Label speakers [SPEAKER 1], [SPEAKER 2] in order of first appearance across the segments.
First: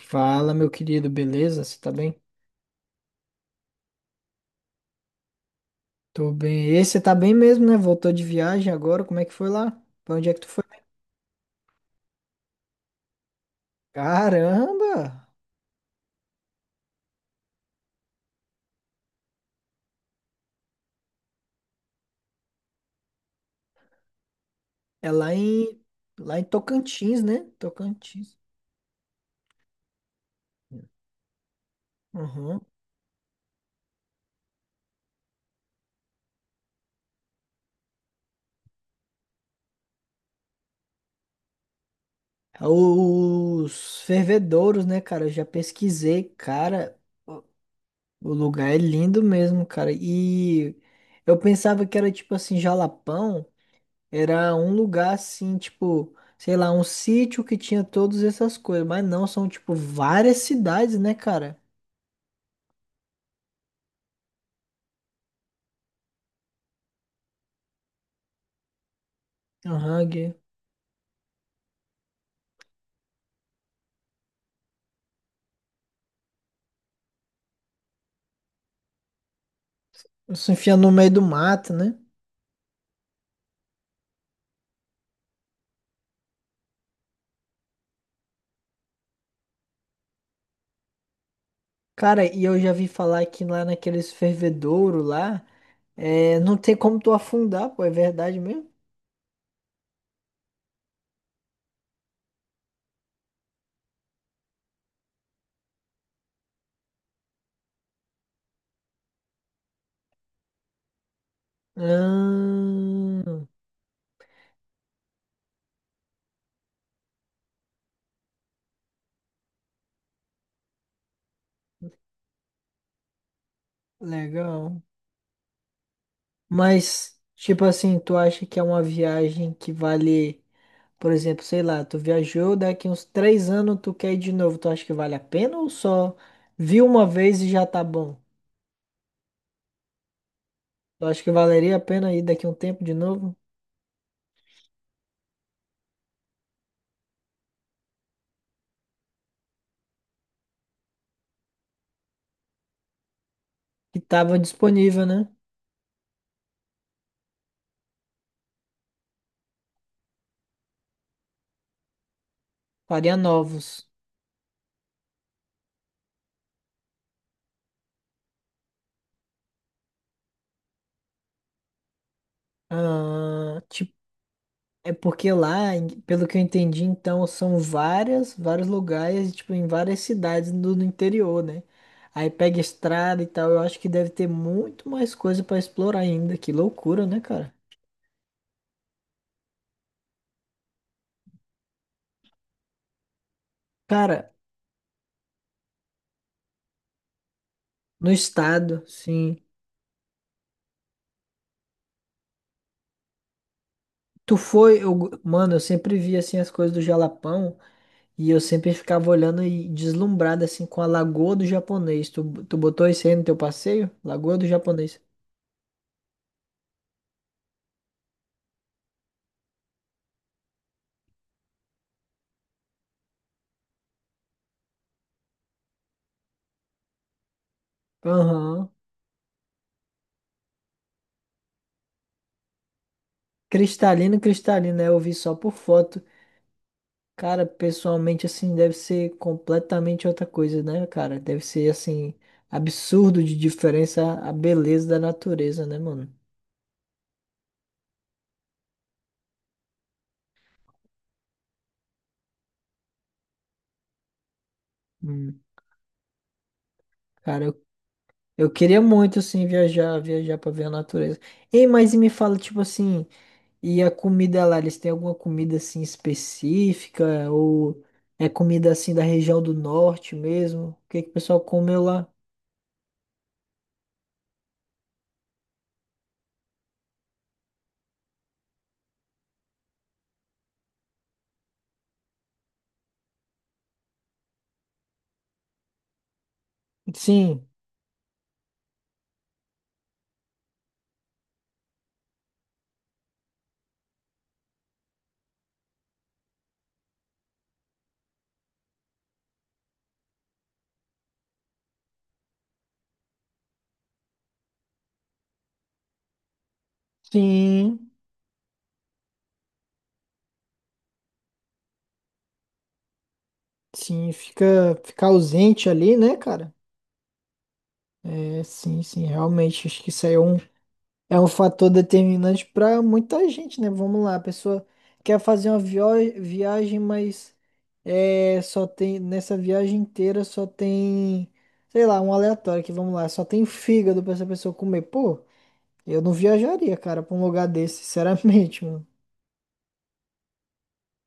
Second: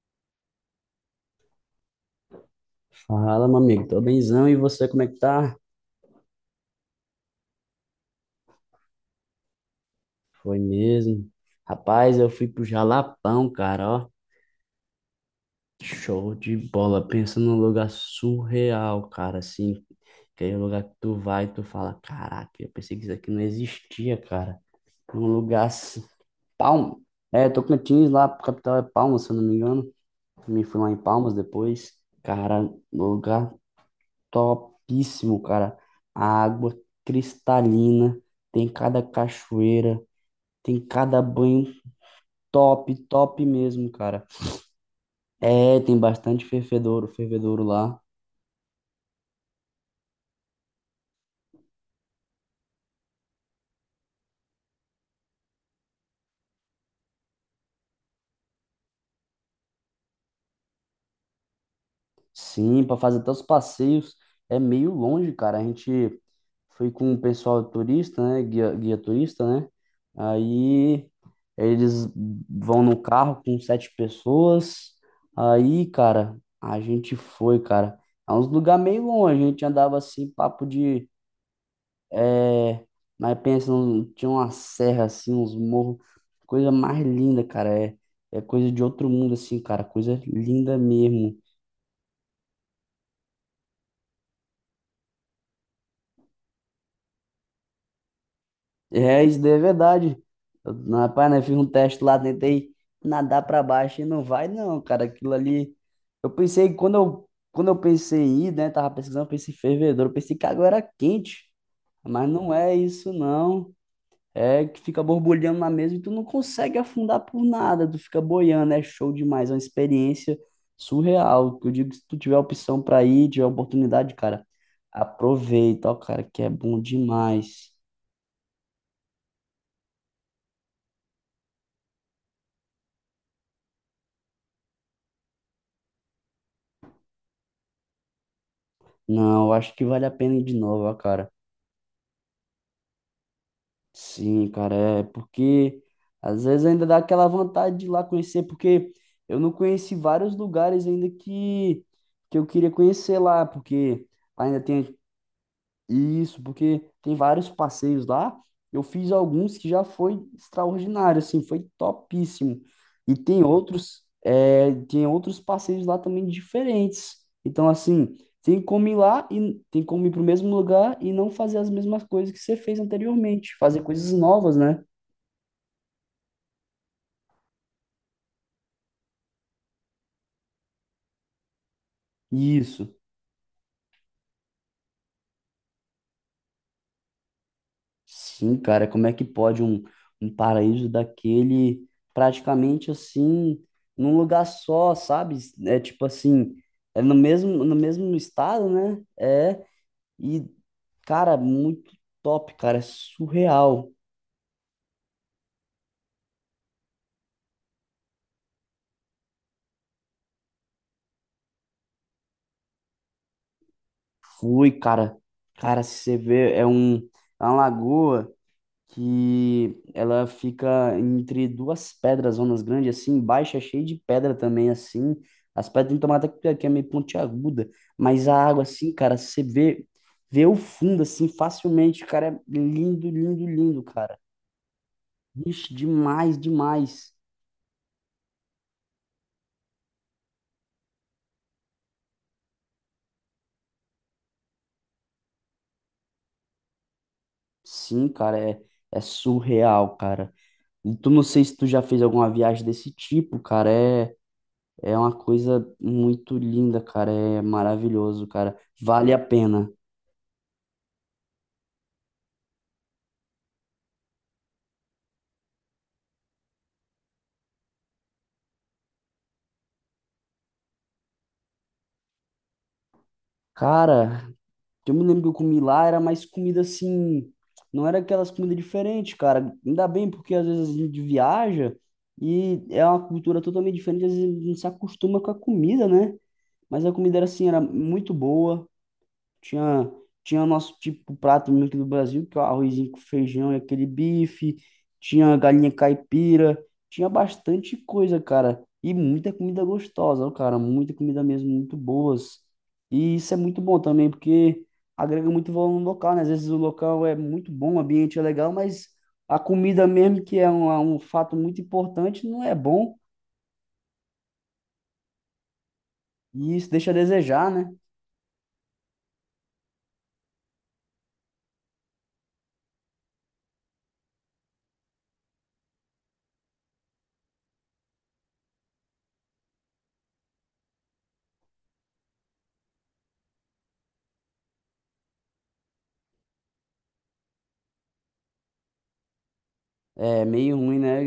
[SPEAKER 1] Fala, meu querido, beleza? Você tá bem?
[SPEAKER 2] Fala, meu amigo, tô benzão e você, como é que tá?
[SPEAKER 1] Tô bem. E você tá bem mesmo, né? Voltou de viagem agora, como é que foi lá? Pra onde é que tu
[SPEAKER 2] Foi
[SPEAKER 1] foi?
[SPEAKER 2] mesmo. Rapaz, eu fui pro Jalapão, cara, ó.
[SPEAKER 1] Caramba!
[SPEAKER 2] Show de bola. Pensa num lugar surreal, cara, assim. Aquele lugar que tu vai e tu fala, caraca, eu pensei que isso aqui não existia, cara.
[SPEAKER 1] É
[SPEAKER 2] Um lugar assim,
[SPEAKER 1] lá em
[SPEAKER 2] Palmas.
[SPEAKER 1] Tocantins, né?
[SPEAKER 2] É, Tocantins lá,
[SPEAKER 1] Tocantins.
[SPEAKER 2] capital é Palmas, se eu não me engano. Me fui lá em Palmas depois.
[SPEAKER 1] Uhum.
[SPEAKER 2] Cara, lugar topíssimo, cara. A água cristalina, tem cada cachoeira. Tem cada banho
[SPEAKER 1] É
[SPEAKER 2] top, top mesmo,
[SPEAKER 1] os
[SPEAKER 2] cara.
[SPEAKER 1] fervedouros, né, cara? Eu já
[SPEAKER 2] É, tem
[SPEAKER 1] pesquisei,
[SPEAKER 2] bastante
[SPEAKER 1] cara.
[SPEAKER 2] fervedouro,
[SPEAKER 1] O
[SPEAKER 2] fervedouro lá.
[SPEAKER 1] o lugar é lindo mesmo, cara. E eu pensava que era tipo assim, Jalapão. Era um lugar assim, tipo, sei lá, um sítio que tinha todas essas coisas. Mas não, são tipo várias cidades, né, cara?
[SPEAKER 2] Sim, para fazer até os passeios é meio longe, cara. A gente foi com o pessoal turista, né? Guia, guia turista, né?
[SPEAKER 1] Aham, Gui.
[SPEAKER 2] Aí eles vão no carro com sete pessoas. Aí, cara, a gente foi, cara. É uns lugar meio longe. A gente andava assim,
[SPEAKER 1] Se
[SPEAKER 2] papo
[SPEAKER 1] enfiando no
[SPEAKER 2] de
[SPEAKER 1] meio do mato, né?
[SPEAKER 2] É, mas pensa, tinha uma serra assim, uns morros, coisa mais linda, cara. É, é coisa de outro mundo, assim, cara. Coisa linda mesmo.
[SPEAKER 1] Cara, e eu já vi falar que lá naqueles fervedouro lá, é, não tem como tu afundar, pô, é verdade mesmo?
[SPEAKER 2] É, isso daí é verdade. Rapaz, né, fiz um teste lá, tentei nadar pra baixo e não vai, não, cara. Aquilo ali. Eu pensei, quando eu pensei em ir, né, tava pesquisando, pensei em fervedor, eu pensei que a água era quente, mas não é isso,
[SPEAKER 1] Ah,
[SPEAKER 2] não. É que fica borbulhando na mesa e tu não consegue afundar por nada, tu fica boiando, é show demais, é uma experiência surreal. Eu digo que se tu tiver opção pra ir, tiver oportunidade, cara,
[SPEAKER 1] legal.
[SPEAKER 2] aproveita, ó, cara, que é bom
[SPEAKER 1] Mas, tipo
[SPEAKER 2] demais.
[SPEAKER 1] assim, tu acha que é uma viagem que vale. Por exemplo, sei lá, tu viajou, daqui uns três anos tu quer ir de novo, tu acha que vale a pena ou só viu uma vez e já tá bom?
[SPEAKER 2] Não, eu acho que vale a pena ir de novo, ó,
[SPEAKER 1] Tu acha
[SPEAKER 2] cara.
[SPEAKER 1] que valeria a pena ir daqui um tempo de novo?
[SPEAKER 2] Sim, cara, é porque às vezes ainda dá aquela vontade de ir lá conhecer, porque eu não conheci vários lugares ainda que eu queria conhecer lá,
[SPEAKER 1] Que
[SPEAKER 2] porque
[SPEAKER 1] tava
[SPEAKER 2] ainda tem
[SPEAKER 1] disponível, né?
[SPEAKER 2] Isso, porque tem vários passeios lá. Eu fiz alguns que já foi extraordinário, assim, foi topíssimo. E
[SPEAKER 1] Faria
[SPEAKER 2] tem
[SPEAKER 1] novos.
[SPEAKER 2] outros, é, tem outros passeios lá também diferentes. Então, assim, tem como ir lá e tem como ir para o mesmo lugar e não fazer as mesmas coisas que você fez anteriormente,
[SPEAKER 1] Ah,
[SPEAKER 2] fazer
[SPEAKER 1] tipo,
[SPEAKER 2] coisas novas, né?
[SPEAKER 1] é porque lá, em- pelo que eu entendi, então, são várias, vários lugares, tipo, em várias cidades do interior, né? Aí pega
[SPEAKER 2] Isso.
[SPEAKER 1] estrada e tal, eu acho que deve ter muito mais coisa pra explorar ainda. Que loucura, né, cara?
[SPEAKER 2] Sim, cara, como é que pode um, um paraíso daquele praticamente assim, num
[SPEAKER 1] Cara,
[SPEAKER 2] lugar só, sabe? É tipo assim, é no mesmo, no
[SPEAKER 1] no
[SPEAKER 2] mesmo estado,
[SPEAKER 1] estado,
[SPEAKER 2] né?
[SPEAKER 1] sim.
[SPEAKER 2] É, e, cara, muito top, cara, é surreal.
[SPEAKER 1] Tu foi, eu- mano, eu sempre via assim as coisas do Jalapão e eu sempre ficava olhando e deslumbrado assim com a Lagoa do Japonês. Tu botou isso aí no teu passeio? Lagoa do
[SPEAKER 2] Fui,
[SPEAKER 1] Japonês.
[SPEAKER 2] cara, cara, se você vê, é um, é uma lagoa que ela fica entre duas pedras, zonas grandes, assim, baixa, cheia de pedra também, assim. As pedras tem tomada que é meio pontiaguda, mas a água,
[SPEAKER 1] Aham.
[SPEAKER 2] assim, cara, você vê, vê o fundo, assim, facilmente, cara, é lindo, lindo, lindo,
[SPEAKER 1] Cristalino,
[SPEAKER 2] cara.
[SPEAKER 1] cristalino, né? Eu vi só por
[SPEAKER 2] Ixi,
[SPEAKER 1] foto.
[SPEAKER 2] demais, demais.
[SPEAKER 1] Cara, pessoalmente assim deve ser completamente outra coisa, né, cara? Deve ser assim absurdo de diferença a beleza da natureza, né, mano?
[SPEAKER 2] Sim, cara, é, é surreal, cara. E tu não sei se tu já fez alguma viagem desse tipo, cara, é, é uma
[SPEAKER 1] Hum.
[SPEAKER 2] coisa muito linda, cara, é
[SPEAKER 1] Cara, eu,
[SPEAKER 2] maravilhoso,
[SPEAKER 1] eu
[SPEAKER 2] cara,
[SPEAKER 1] queria
[SPEAKER 2] vale
[SPEAKER 1] muito
[SPEAKER 2] a
[SPEAKER 1] assim
[SPEAKER 2] pena.
[SPEAKER 1] viajar, viajar pra ver a natureza. Ei, mas e me fala tipo assim, e a comida lá, eles têm alguma comida assim específica? Ou é comida assim da região do norte mesmo? O que que o pessoal comeu lá?
[SPEAKER 2] Cara, que eu me lembro que eu comi lá era mais comida assim, não era aquelas comidas diferentes, cara. Ainda bem porque às vezes a gente viaja e é uma cultura totalmente diferente, às vezes a gente não se acostuma com a comida, né? Mas a comida era
[SPEAKER 1] Sim,
[SPEAKER 2] assim, era muito boa. Tinha, tinha nosso tipo prato mesmo aqui do Brasil, que é o arrozinho com feijão e aquele bife. Tinha galinha caipira. Tinha bastante coisa, cara. E muita comida gostosa, ó, cara. Muita comida mesmo, muito boas. E isso é muito bom também, porque agrega muito valor no local, né? Às vezes o local é muito bom, o
[SPEAKER 1] sim,
[SPEAKER 2] ambiente é legal, mas a comida mesmo, que é um, um fato muito importante, não é bom.
[SPEAKER 1] sim, fica, fica ausente ali, né, cara?
[SPEAKER 2] E isso deixa a desejar, né?
[SPEAKER 1] É, sim, sim, realmente, acho que isso aí é um. É um fator determinante para muita gente, né? Vamos lá, a pessoa quer fazer uma viagem, mas é, só tem nessa viagem inteira só tem, sei lá, um aleatório que vamos lá, só tem fígado para essa pessoa comer. Pô, eu não viajaria, cara, para um lugar desse, sinceramente, mano.
[SPEAKER 2] É meio ruim, né?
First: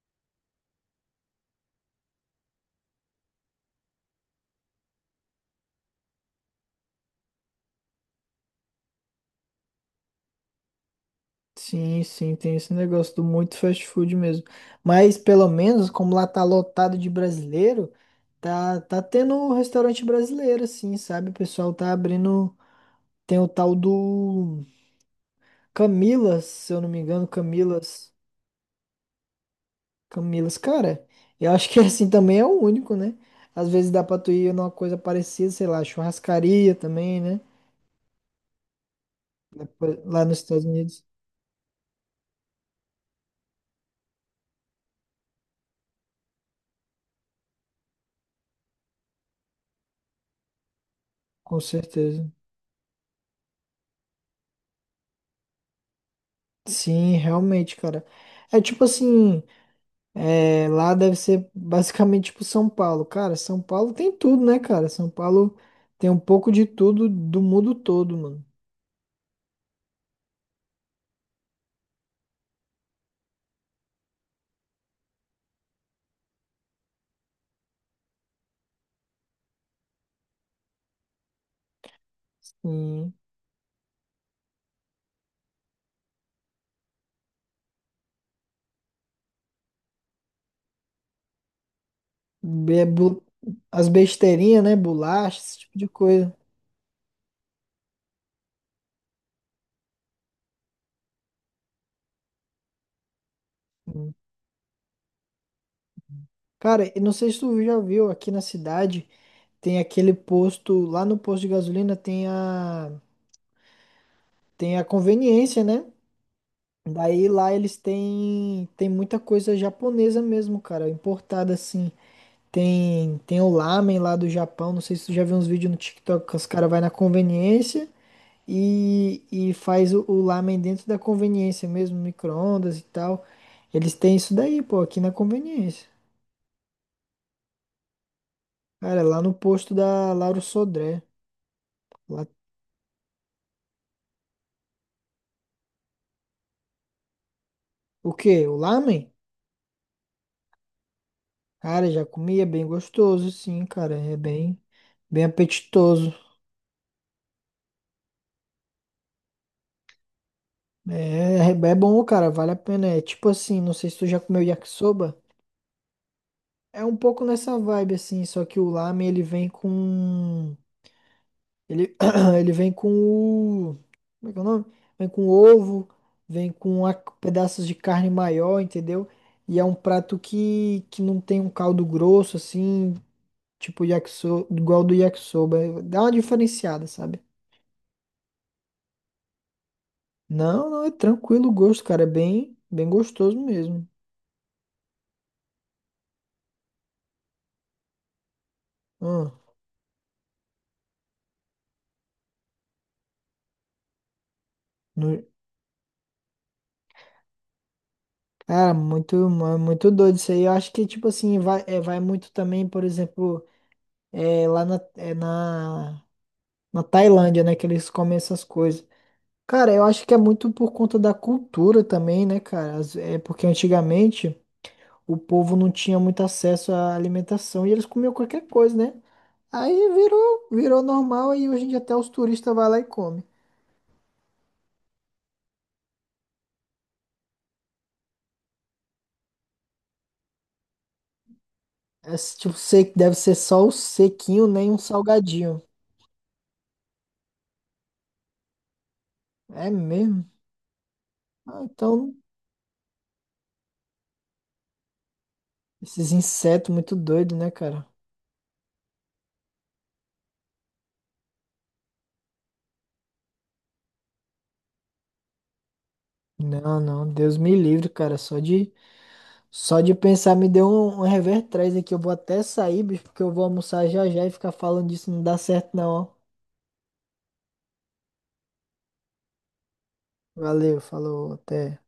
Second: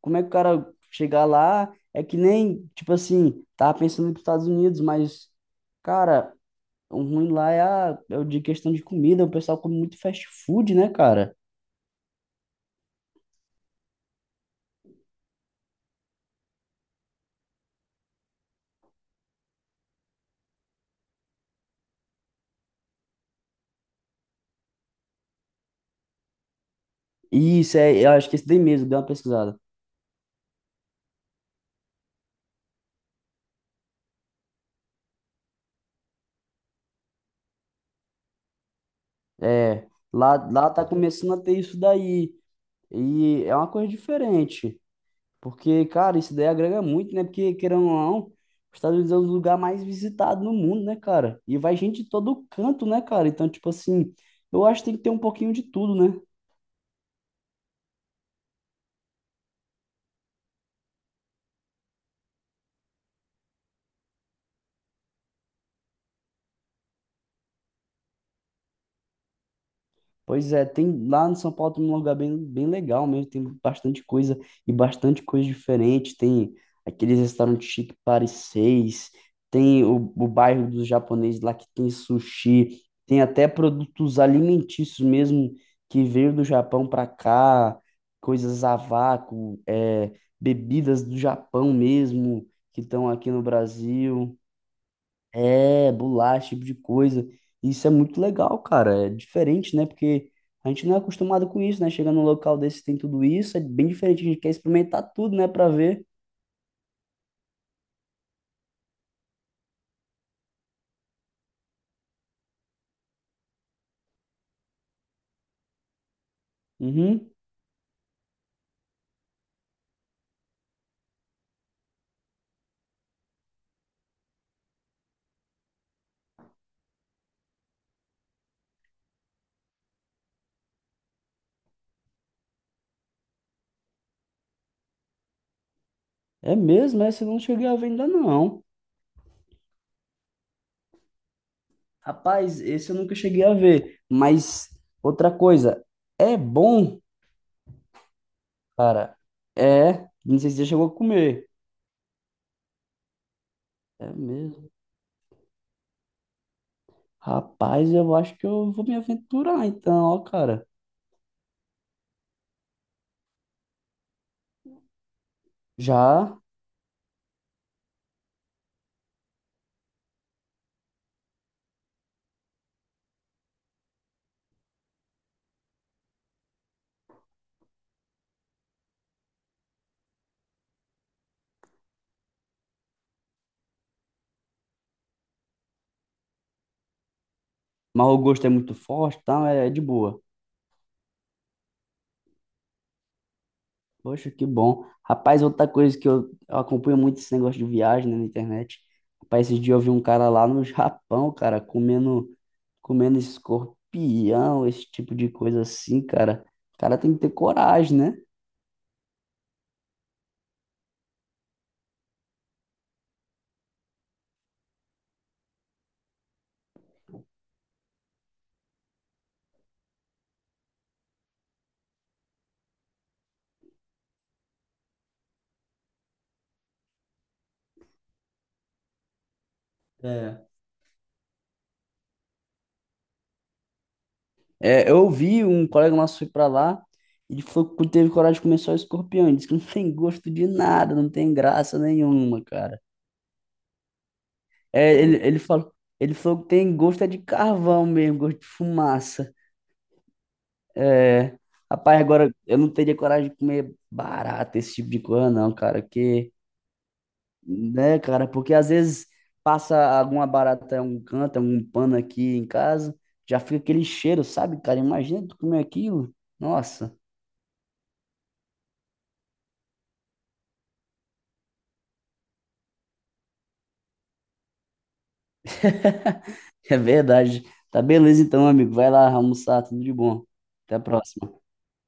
[SPEAKER 2] Como é que o cara chegar lá é que nem, tipo assim, tava pensando nos Estados Unidos, mas, cara, o ruim lá é, a, é o de questão de comida, o pessoal come muito fast food, né, cara?
[SPEAKER 1] Sim, sim, tem esse negócio do muito fast food mesmo. Mas pelo menos, como lá tá lotado de brasileiro, tá tendo um restaurante brasileiro, assim, sabe? O pessoal tá abrindo. Tem o tal do Camilas, se eu não me engano,
[SPEAKER 2] E isso é, eu
[SPEAKER 1] Camilas.
[SPEAKER 2] acho que esse daí mesmo, deu uma pesquisada.
[SPEAKER 1] Camilas, cara, eu acho que assim também é o único, né? Às vezes dá pra tu ir numa coisa parecida, sei lá, churrascaria também, né?
[SPEAKER 2] É,
[SPEAKER 1] Depois- lá
[SPEAKER 2] lá,
[SPEAKER 1] nos Estados
[SPEAKER 2] lá tá
[SPEAKER 1] Unidos,
[SPEAKER 2] começando a ter isso daí. E é uma coisa diferente. Porque, cara, isso daí agrega muito, né? Porque, querendo ou não, os Estados Unidos é o lugar mais visitado no mundo, né, cara? E
[SPEAKER 1] com
[SPEAKER 2] vai gente de
[SPEAKER 1] certeza.
[SPEAKER 2] todo canto, né, cara? Então, tipo assim, eu acho que tem que ter um pouquinho de tudo, né?
[SPEAKER 1] Sim, realmente, cara. É tipo assim, é, lá deve ser basicamente tipo São Paulo. Cara, São Paulo tem tudo, né, cara? São Paulo tem um pouco de tudo do mundo todo, mano.
[SPEAKER 2] Pois é, tem lá no São Paulo tem um lugar bem, bem legal mesmo, tem bastante coisa e bastante coisa diferente. Tem aqueles restaurantes chique Paris 6, tem o bairro dos japoneses lá que tem sushi,
[SPEAKER 1] Sim.
[SPEAKER 2] tem até produtos alimentícios mesmo que veio do Japão para cá, coisas a vácuo, é, bebidas do Japão mesmo que
[SPEAKER 1] Be-
[SPEAKER 2] estão
[SPEAKER 1] bu-
[SPEAKER 2] aqui no
[SPEAKER 1] As
[SPEAKER 2] Brasil.
[SPEAKER 1] besteirinhas, né? Bolachas, esse tipo de
[SPEAKER 2] É,
[SPEAKER 1] coisa.
[SPEAKER 2] bolacha, esse tipo de coisa. Isso é muito legal, cara. É diferente, né? Porque a gente não é acostumado com isso, né? Chega num local desse tem tudo isso, é bem
[SPEAKER 1] Hum.
[SPEAKER 2] diferente. A gente quer experimentar tudo, né? Pra ver.
[SPEAKER 1] Cara, eu não sei se tu já viu, aqui na cidade tem aquele posto, lá no posto de gasolina tem a, tem a conveniência, né? Daí
[SPEAKER 2] Uhum.
[SPEAKER 1] lá eles têm, tem muita coisa japonesa mesmo, cara, importada assim. Tem, tem o lamen lá do Japão, não sei se tu já viu uns vídeos no TikTok que os caras vai na conveniência. E faz o lamen dentro da conveniência mesmo, micro-ondas e tal. Eles têm isso daí, pô, aqui na conveniência.
[SPEAKER 2] É mesmo, essa eu não cheguei a ver ainda não.
[SPEAKER 1] Cara, lá no posto da Lauro Sodré. Lá-
[SPEAKER 2] Rapaz, esse eu nunca cheguei a ver. Mas outra coisa, é bom,
[SPEAKER 1] o quê? O lamen?
[SPEAKER 2] cara. É, não sei se você chegou a comer.
[SPEAKER 1] Cara, já comia bem gostoso, sim, cara.
[SPEAKER 2] É
[SPEAKER 1] É bem,
[SPEAKER 2] mesmo.
[SPEAKER 1] bem apetitoso.
[SPEAKER 2] Rapaz, eu acho que eu vou me aventurar então, ó, cara.
[SPEAKER 1] É, é bom, cara, vale a pena. É tipo assim, não sei se tu já comeu yakisoba.
[SPEAKER 2] Já,
[SPEAKER 1] É um pouco nessa vibe, assim, só que o lamen ele vem com. Ele, ele vem com o. Como é que é o nome? Vem com ovo, vem com pedaços de carne maior, entendeu? E é um prato que não tem um caldo grosso, assim, tipo yakisoba, igual do yakisoba. Dá uma diferenciada, sabe?
[SPEAKER 2] mas o gosto é muito forte, tá? É de boa.
[SPEAKER 1] Não, não, é tranquilo o gosto, cara. É bem, bem gostoso mesmo.
[SPEAKER 2] Poxa, que bom. Rapaz, outra coisa que eu acompanho muito esse negócio de viagem, né, na internet.
[SPEAKER 1] Hum,
[SPEAKER 2] Rapaz, esses dias eu vi um cara lá no Japão, cara, comendo, comendo escorpião, esse tipo
[SPEAKER 1] no-
[SPEAKER 2] de coisa assim, cara. O cara tem que ter coragem, né?
[SPEAKER 1] cara, muito, muito doido isso aí. Eu acho que, tipo assim, vai, é, vai muito também, por exemplo, é, lá na, é na, na Tailândia, né? Que eles comem essas coisas. Cara, eu acho que é muito por conta da cultura também, né, cara? É porque antigamente o povo não tinha muito acesso à alimentação e eles comiam qualquer coisa, né? Aí
[SPEAKER 2] É.
[SPEAKER 1] virou, virou normal e hoje em dia até os turistas vão lá e comem.
[SPEAKER 2] É, eu vi um colega nosso foi pra lá, ele falou que teve coragem de comer só escorpião. Ele disse que não tem gosto de nada, não tem graça
[SPEAKER 1] É,
[SPEAKER 2] nenhuma,
[SPEAKER 1] tipo,
[SPEAKER 2] cara.
[SPEAKER 1] sei deve ser só o sequinho, nem um
[SPEAKER 2] É, ele
[SPEAKER 1] salgadinho.
[SPEAKER 2] falou, ele falou que tem gosto é de carvão mesmo, gosto de fumaça.
[SPEAKER 1] É mesmo?
[SPEAKER 2] É,
[SPEAKER 1] Ah,
[SPEAKER 2] rapaz,
[SPEAKER 1] então,
[SPEAKER 2] agora eu não teria coragem de comer barata, esse tipo de coisa, não, cara.
[SPEAKER 1] esses
[SPEAKER 2] Que,
[SPEAKER 1] insetos muito doidos, né, cara?
[SPEAKER 2] né, cara? Porque às vezes passa alguma barata em um canto, algum pano aqui em casa, já fica aquele cheiro, sabe, cara? Imagina tu comer aquilo.
[SPEAKER 1] Não,
[SPEAKER 2] Nossa,
[SPEAKER 1] não, Deus me livre, cara, só de só de pensar me deu um, um revertério aqui. Eu vou até sair, bicho, porque eu vou almoçar já já e ficar falando disso não dá certo, não. Ó.
[SPEAKER 2] é verdade. Tá beleza então, amigo. Vai lá almoçar, tudo de bom. Até
[SPEAKER 1] Valeu,
[SPEAKER 2] a
[SPEAKER 1] falou,
[SPEAKER 2] próxima.
[SPEAKER 1] até.